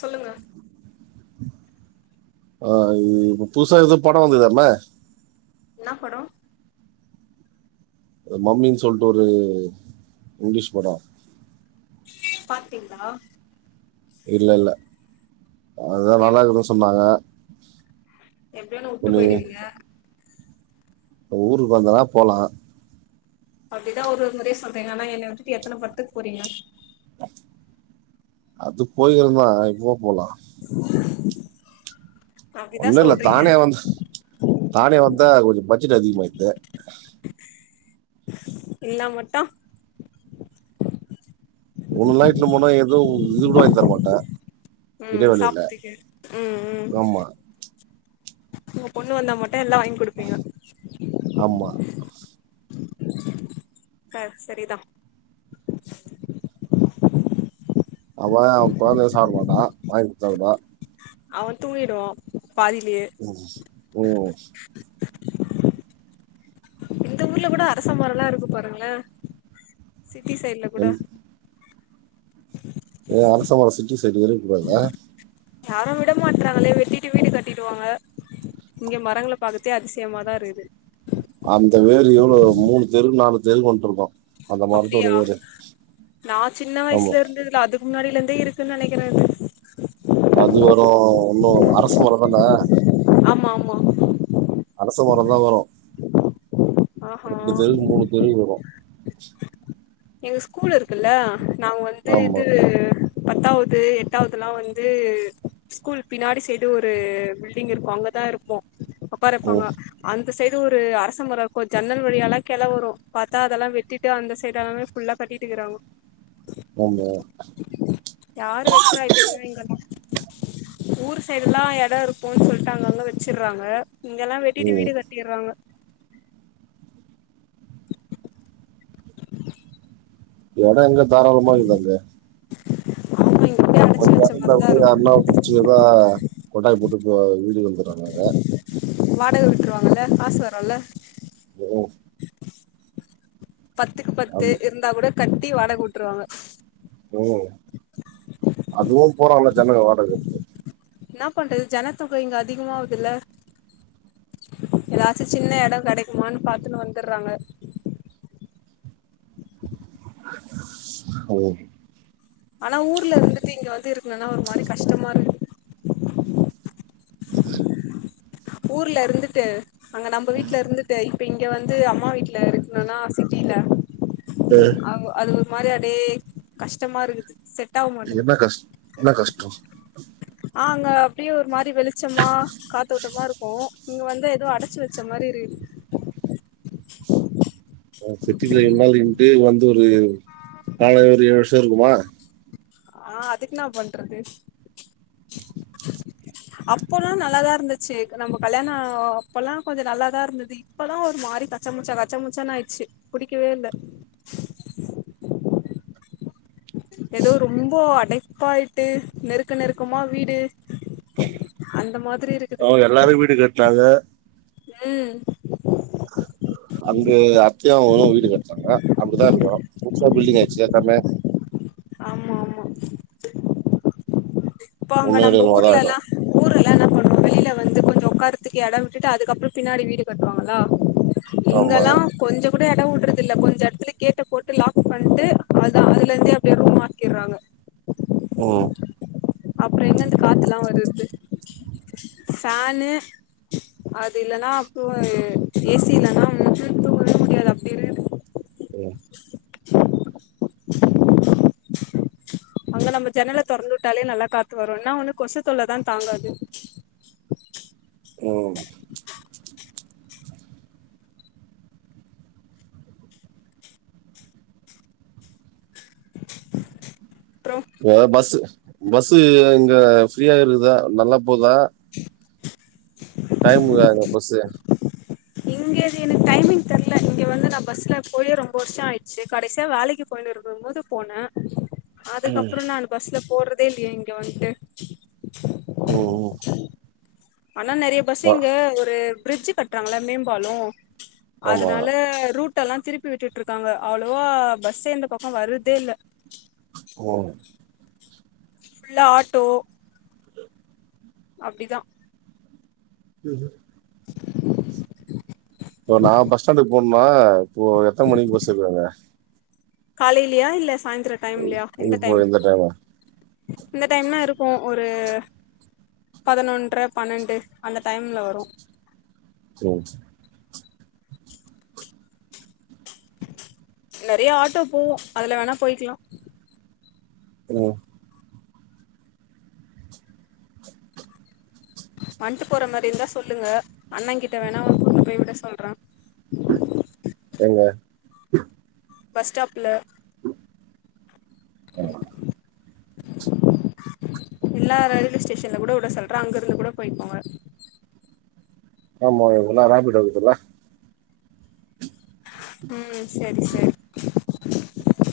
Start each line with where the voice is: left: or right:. left: சொல்லுங்க
right: ஆஹ் இ இப்ப புதுசா எதோ படம் வந்துகுதாமே
left: என்னா படம்
right: அ மம்மின்னு சொல்லிட்டு ஒரு இங்கிலீஷ் படம்
left: பாத்திட்டுங்களா
right: இல்ல இல்ல அதான் நல்லா கீதுன்னு சொன்னாங்க [inaudible]
left: எப்படி
right: இப்ப
left: விட்டு போயிடுவீங்க
right: இப்ப ஊருக்கு வந்தனா போலாம்
left: அப்படிதான் ஒரு முறைய சொல்றேங்க ஆனா என்னை விட்டுட்டு எத்தனை படத்துக்கு போறீங்க
right: அது போயிருந்தான் இப்போ போலாம்
left: [inaudible]
right: ஒன்னும் இல்ல
left: சொல்றீங்க
right: தானே வந்து தானே வந்த [unintelligible] பட்ஜெட் அதிகமாயிது
left: இல்ல மட்டும்
right: [unintelligible] ஏதோ இது கூட வாங்கி தரமாட்டா
left: ம் சாப்ட்டுக்கு ம் ம்
right: ஆமா
left: ஒங்க பொண்ணு வந்த மட் டும் எல்லா வாங்கி குடுப்பீங்க
right: ஆமா
left: ஆ செரிதா
right: அவ அவ கொழந்தைகளு சாப்ட மாட்டான் வாங்கி கொடுத்தாலுமே
left: அவன் தூங்கிடுவா பாதிலயே
right: ம் ம்
left: இந்த ஊர்ல கூட அரசமரலா இருக்கு பாருங்களே சிட்டி சைட்ல கூட உம்
right: ஏ அரசமர சிட்டி சைடு இருக்க கூடாதா
left: யாரு விட மாட்றாங்களே வெட்டிட்டு வீடு கட்டிடுவாங்க இங்க மரங்கள பாக்கதே அதிசயமா தா இருக்குது
right: இது எவ்ளோ மூணு தெரு நாலு தெருக்கு [unintelligible]
left: அப்டியா நா சின்ன
right: ஆமா
left: வயசுல இருந்ததுல அதுக்கு முன்னாடியிலேந்தே இருக்குன்னு நெனைக்கிறே அது
right: அது வரு இன்னு அரசமர தானே
left: ஆமா ஆமா
right: அரச மரோலா வரு
left: ஆஹா
right: ரெண்டு தெரு மூணு தெருவுக்கு வரு
left: எங்க ஸ்கூல் இருக்குல்ல நாங்க வந்து
right: ஆமா
left: இது பத்தாவது எட்டாவதுல்லா வந்து ஸ்கூல் பின்னாடி சைடு ஒரு பில்டிங் இருக்கு அங்கதா இருப்போ உக்கார வைப்பாங்க
right: ம்
left: அந்த இந்த சைடு ஒரு அரசமர இருக்கு ஜன்னல் வழியாலா கெள வரு பாத்தா அதெல்லா வெட்டிட்டு அந்த சைடு எல்லாமே ஃபுல்லா கட்டிட்டு இருக்கிறாங்கோ யாரு வெக்கிறா இப்பல்லா இங்கெல்லா
right: [unintelligible]
left: ஊர் சைடெல்லா எட இருக்குன்னு சொல்ட்டு அங்கங்க வச்சிறாங்க இங்கெல்லா வெட்டிட்டு
right: ம்
left: வீடு கட்டிறாங்க
right: எட எங்க தாராளமா இருக்கு அங்க
left: ஆமா இங்க அப்படியே அடைச்சு
right: கொஞ்ச
left: வச்ச
right: எட
left: மாரிதான்
right: [unintelligible]
left: இருக்கும்
right: யார்ன்னா புடிச்சிக்கிறது ஆ கொட்டாய போட்டு இப்ப வீட்டுக்கு வந்துறாங்க அங்க
left: வாடக விட்டுருவாங்கல்ல காசு வருல
right: ம்
left: பத்துக்கு பத்து
right: அது
left: இருந்தா கூட கட்டி வாடகவுட்டுருவாங்க
right: உம் அதுவும் போறாங்கா ஜனக வாடக கட்டிட்டு
left: என்ன பண்றது ஜனத்தகை இங்க அதிகமாவதுல்ல ஏதாச்சும் சின்ன இடம் கிடைக்குமனு பாத்துன்னு வந்துடுறாங்க
right: ஓ
left: ஆனா ஊர்ல இருந்துட்டு இங்க வந்து இருக்குணும்ன்னா ஒரு மாரி கஷ்டமா இருக்கு
right: எது
left: ஊர்ல இருந்துட்டு அங்க நம்ம வீட்டுல இருந்துட்டு இப்ப இங் இங்க வந்து அம்மா வீட்டு்ல இருக்கணும்னா சிட்டில அ அது ஒரு மாரி அதே கஷ்டமா இருக்குது செ
right: என்ன கஷ் என்ன கஷ்டோ
left: அங்க அப்படியே ஒரு மாரி அப்படி வெளிச்சமா காத்தோட்டமா இருக்கும் ஓ இங்க வந்து எதோ அடைச்சு வச்ச மாரி இருக்குது
right: ஆ சிட்டிக்குள்ள இவளோ நாள் இருண்டு வந்து இ ஒரு நாலு அல்லது ஏழு வருஷம் இருக்குமா
left: ஆஹ் அதுக்கு நான் பண்றது அப்பல்லா நல்லாதான் இருந்துச்சு நம்ம கல்யாணம் அப்பல்லா கொஞ்சம் நல்லாதான் இருந்தது இப்பல்லா ஒரு மாறி கச்ச முச்சா கச்ச முச்சானு ஆயிடுச்சு புடிக்கவே இல்ல ஏதோ ரொம்ப அடைப்பாயிட்டு நெருக்க நெருக்கமா வீடு அந்த மாரி
right: அவங்க எல்லாரும் வீடு கட்டறாங்க
left: உம்
right: அங்க அத்தையாவங்களு வீடு கட்டுறாங்க அப்படித்தான் இருக்கம் புதுசா பில்டிங் ஆயிடுச்சுல எல்லாமே
left: ஆமா ஆமா போங்க
right: ஒன்னு
left: நம்ம
right: இடமா தான்
left: ஊர்லல்லா
right: ஆயிடும்
left: ஊரு ஏன்னா பண்ணும் வெளில வந்து கொஞ்சோ உக்காரத்துக்கு இடம் விட்டுட்டு அதுக்கப்புறோ பின்னாடி வீடு கட்டுவாங்களா
right: ஆமா
left: இங்கெல்லா கொஞ்சோ கூட இடம் விடுறது இல்ல கொஞ்சோ இடத்துல கேட்ட போட்டு லாக் பண்ணிட்டு அதான் அதுல இருந்தே அப்டியே ரூட் மாத்திரங்க
right: உம்
left: அப்புறோ எங்க இருந்து காத்துலா வர்றது ஃபேன்னு அது இல்லனா கூலரு ஏசி இல்லனா தூங்கவே முடியாது அப்டி இருக்குது
right: உம்
left: அங்க நம்ம ஜன்னலை தொறந்து விட்டாலே நல்லா காத்து வரும் என்ன ஒன்னு கொசு தொல்ல தான் தாங்காது
right: உம்
left: அப்றோ
right: வே பஸ்சு பஸ்சு இங்க ஃப்ரீயா இருக்குதா நல்லா போதா டைம்க்காக பஸ்சு
left: இங்க எனக் டைமிங் தெர்ல இங்க வந்து நான் பஸ்ல போயே ரொம்ப வருஷம் ஆயிடுச்சு கடைசியா வேலைக்கு போயினு இருக்கும் போது போனேன்
right: ம்
left: அதுக்கப்புறம் நான் பஸ்ல போறது தெர்லியே இங்க வந்துட்டு
right: ம் ம்
left: ஆனா நெறைய பஸ்
right: அ
left: இங்க ஒரு பிரிட்ஜ் கட்டுறாங்களா மேம்பாலம்
right: ஆமா
left: அதனால ரூட் எல்லா திருப்பி விட்டுட்டு இருக்காங்க அவளோவா பஸ்சே இந்த பக்கம் வர்றதே இல்ல
right: ம்
left: ஃபுல்லா ஆட்டோ அப்டிதான்
right: ம் இப்ப நான் பஸ் ஸ்டாண்டுக்கு போணுமா இப்போ எத்தனை மணிக்கு பஸ் இருக்கு அங்க
left: காலைலியா இல்ல சாயிந்திரம் டைம்லையா
right: அங்க
left: எந்த
right: இப்போ
left: டைம்
right: இந்த டைமா
left: இந்த டைம்னா இருக்கும் ஒரு பதினொன்றரை பன்ரெண்டு அந்த டைம்ல வரும்
right: ம்
left: நெறைய ஆட்டோ போவோம் அதுல வேணா போயிக்கலாம்
right: உம்
left: வந்துட்டு போற மாரி இருந்தா சொல்லுங்க அண்ணன் கிட்ட வேணா அவர கூட்டிட்டு போய் விட சொல்றன்
right: எங்க
left: பஸ் ஸ்டாப்ல
right: அ
left: எல்லா ரயில்வே ஸ்டேஷன்ல கூட விட சொல்றேன் அங்க இருந்து கூட போய்க்கோங்க
right: ஆமா இவுங்கலா ரேப்பிட்டு இருக்குதுல்ல
left: ம் செரி செரி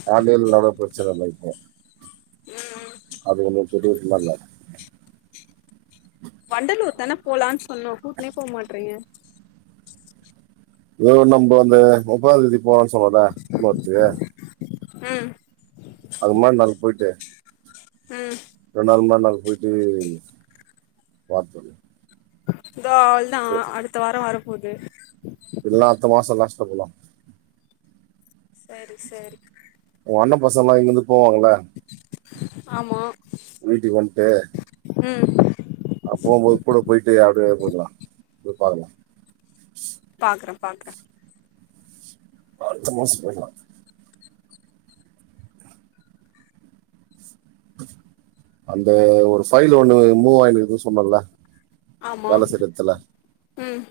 right: காலைலனாலோ பிரச்சன இல்ல இப்ப
left: ம் ம்
right: அது என்னுது திடீர் ஸ்மெல்லா இருக்
left: வண்டலூர் தானே போலான்னு சொன்னோ கூட்டுனே போக மாட்றீங்க
right: இதோ நம்ப அந்த ஒம்பதா தேதி போவோனு சொன்னேல போச்சே
left: ம் ம்
right: ரண்டால ம ந போயிட்ட வார
left: தோ அவள் தா அடுத்த வாரோ வரப் போது
right: எல்லா அடுத்த மாசோ லாஸ்ட் சொலாம்
left: செரி செரி
right: வண்ண பச எல்லா இங்க வந்து போவாங்கள
left: ஆமா
right: வீட்டுக்கு வந்ட்டு
left: ம்
right: பாக்கலா
left: பாக்கறோ பாக்ர
right: அடுத்த மாசத்துல அந்த ஒரு ஃபைல் ஒண்ணு மூவ் ஆயனுக்குன்னு சொன்னல
left: ஆமா
right: வேல செய்யறதுல
left: ம்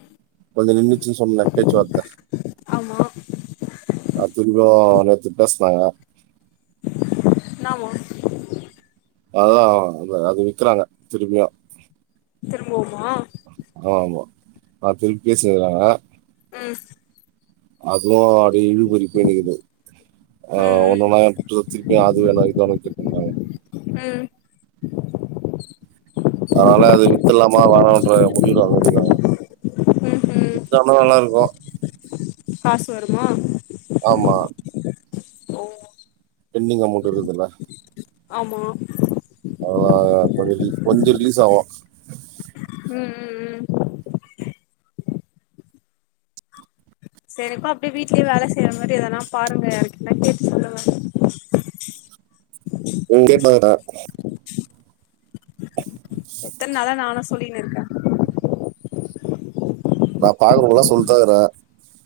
right: கொஞ்சோ நின்றுச்சுன்னு சொன்னாநெ பேச்சுவார்த்த
left: ஆமா
right: அ திரபவு நேத்து பேசினாங்க
left: ந வா
right: அதா அ அது விக்கறாங்க திரும்பியு
left: திரும்புவுமா
right: ஆமா ஆமா ந திருப்பி பெசினுயிருகாங்க
left: ம்
right: அதுவு அப்டிே இழுபறி போய்னுக்குது ஆ ஒன்னு
left: ம்
right: ந திருப்பியு அது வேணா கேட்டுருக்காங்க
left: [unintelligible]
right: அதனால அது வித்துலாமா வேணன்ற முடிவுட்டு வந்துட்டுக்காங்க
left: ம் ம்
right: வித்துடானா நல்லா இருக்கு
left: காசு வருமா
right: ஆமா
left: ஓ
right: பேண்டிங் அமௌண்ட் இருக்குதுல்ல
left: ஆமா
right: [unintelligible] போதிகி கொஞ்சோ ரிலீஸ் ஆவு
left: உம் உம் உம் சரிக்கு அப்படியே வீட்லயே வேலை செய்யற மாதிரி எதனா பாருங்க எனயாக்குல்லா கேட்டு சொல்லுவ
right: உங்கே பததா
left: எத்தன நாள நாநு சொல்லனு இருக்க
right: நான் பாக்குறங்கல்லாம் சொல்லிதா இருக்கறேன்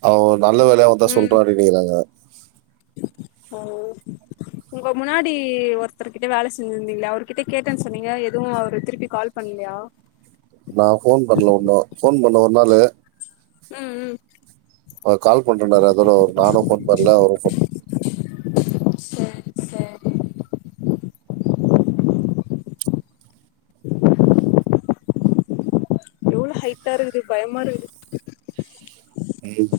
right: அவர் நல்ல வேலையா வந்தான்
left: ம்
right: சொல்றே அனிக்கிறாங்க
left: ஓ உங்க முன்னாடி ஒருத்தர்க கிட்ட வேலை செஞ்சிருந்தீங்களா அவ கிட்ட கேட்டேன்னு சொன்னீங்க எதுவும் அவரு திருப்பி கால் பண்ணலையா
right: நான் போன் பண்ணல ஒண்ணும் போன் பண்ண ஒரு நாளு
left: உம் உம்
right: அவர்கால்ண்றேனாரு அதோட நானும் போன் பண்ணல அவரும் போன் பண்ண
left: சேரி சேரி எவ்வளவு ஹைட்டா இருக்குது பயமா இருக்குது
right: பேய்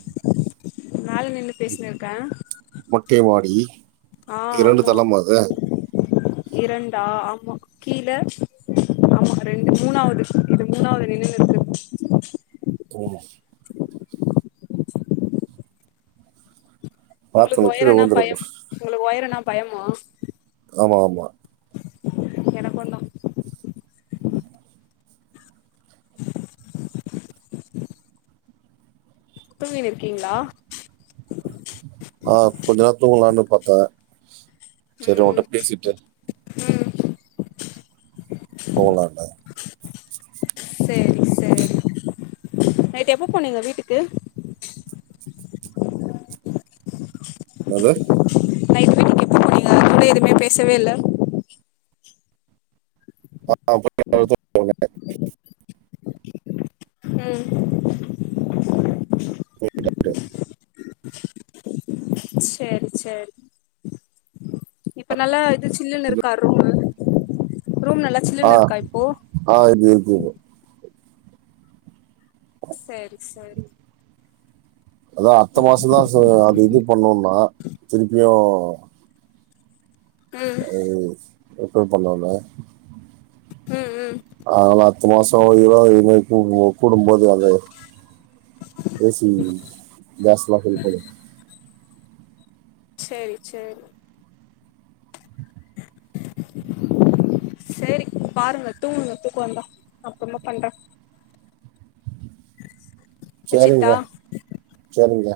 left: மேல நின்னு பேசின இருக்கே
right: யி இரண்டு தளம் அது
left: இரண்டா ஆமா கீழே ஆமா ரெண்டு மூணாவது இது மூணாவது நினனது இருக்கு
right: போமா
left: உங்களுக்கு
right: பார்த்தவங்க
left: ஒயர
right: கீழே
left: என்னா பயம்
right: விழுந்துருப்போம்
left: உங்களுக்கு ஒயரனா பய
right: ஆமா ஆமா
left: எனக்குதா தூகீன்னு இருக்கீங்களா
right: ஆஹ் கொஞ்ச நேரதூக்கலானு பாரத்தேன் சரி உங்கட்ட பேசிட்டு
left: ம்
right: போலண்டு
left: சரி சரி நைட் எப்ப போனீங்க வீட்டுக்கு
right: அது
left: நைட்டு வீட்டுக்கு எப்ப போநீங்கா அதுகப்றம் எதுவுமே பேசவே இல்ல
right: ஆஹ் [unintelligible]
left: உம்
right: [unintelligible]
left: செரி செரி இப்ப நல்ல சில்லுனுருக்கா ரூமு ரூம் நல்லா சில்லுன்னு
right: ஆஹ்
left: இருக்கா இப்போ
right: ஆஹ் இது இருக்குது
left: சரி சரி
right: அதான் அடுத்த மாசம் தான் அது இது பண்ணும்னா திருப்பியும் ஆஹ
left: ம்
right: [unintelligible] எப்டி பண்ணாங்க
left: ம் உம்
right: பத்து மாசம் இவ இன கூடும்போது அத ஏசி கேஸ்லாம் பில்ப்படும்
left: சேரி சேரி சேரி பாருங்க தூங்குங்க தூக்கொ வந்தா அப்பறமா பண்ற
right: சேரிங்க சேரிங்க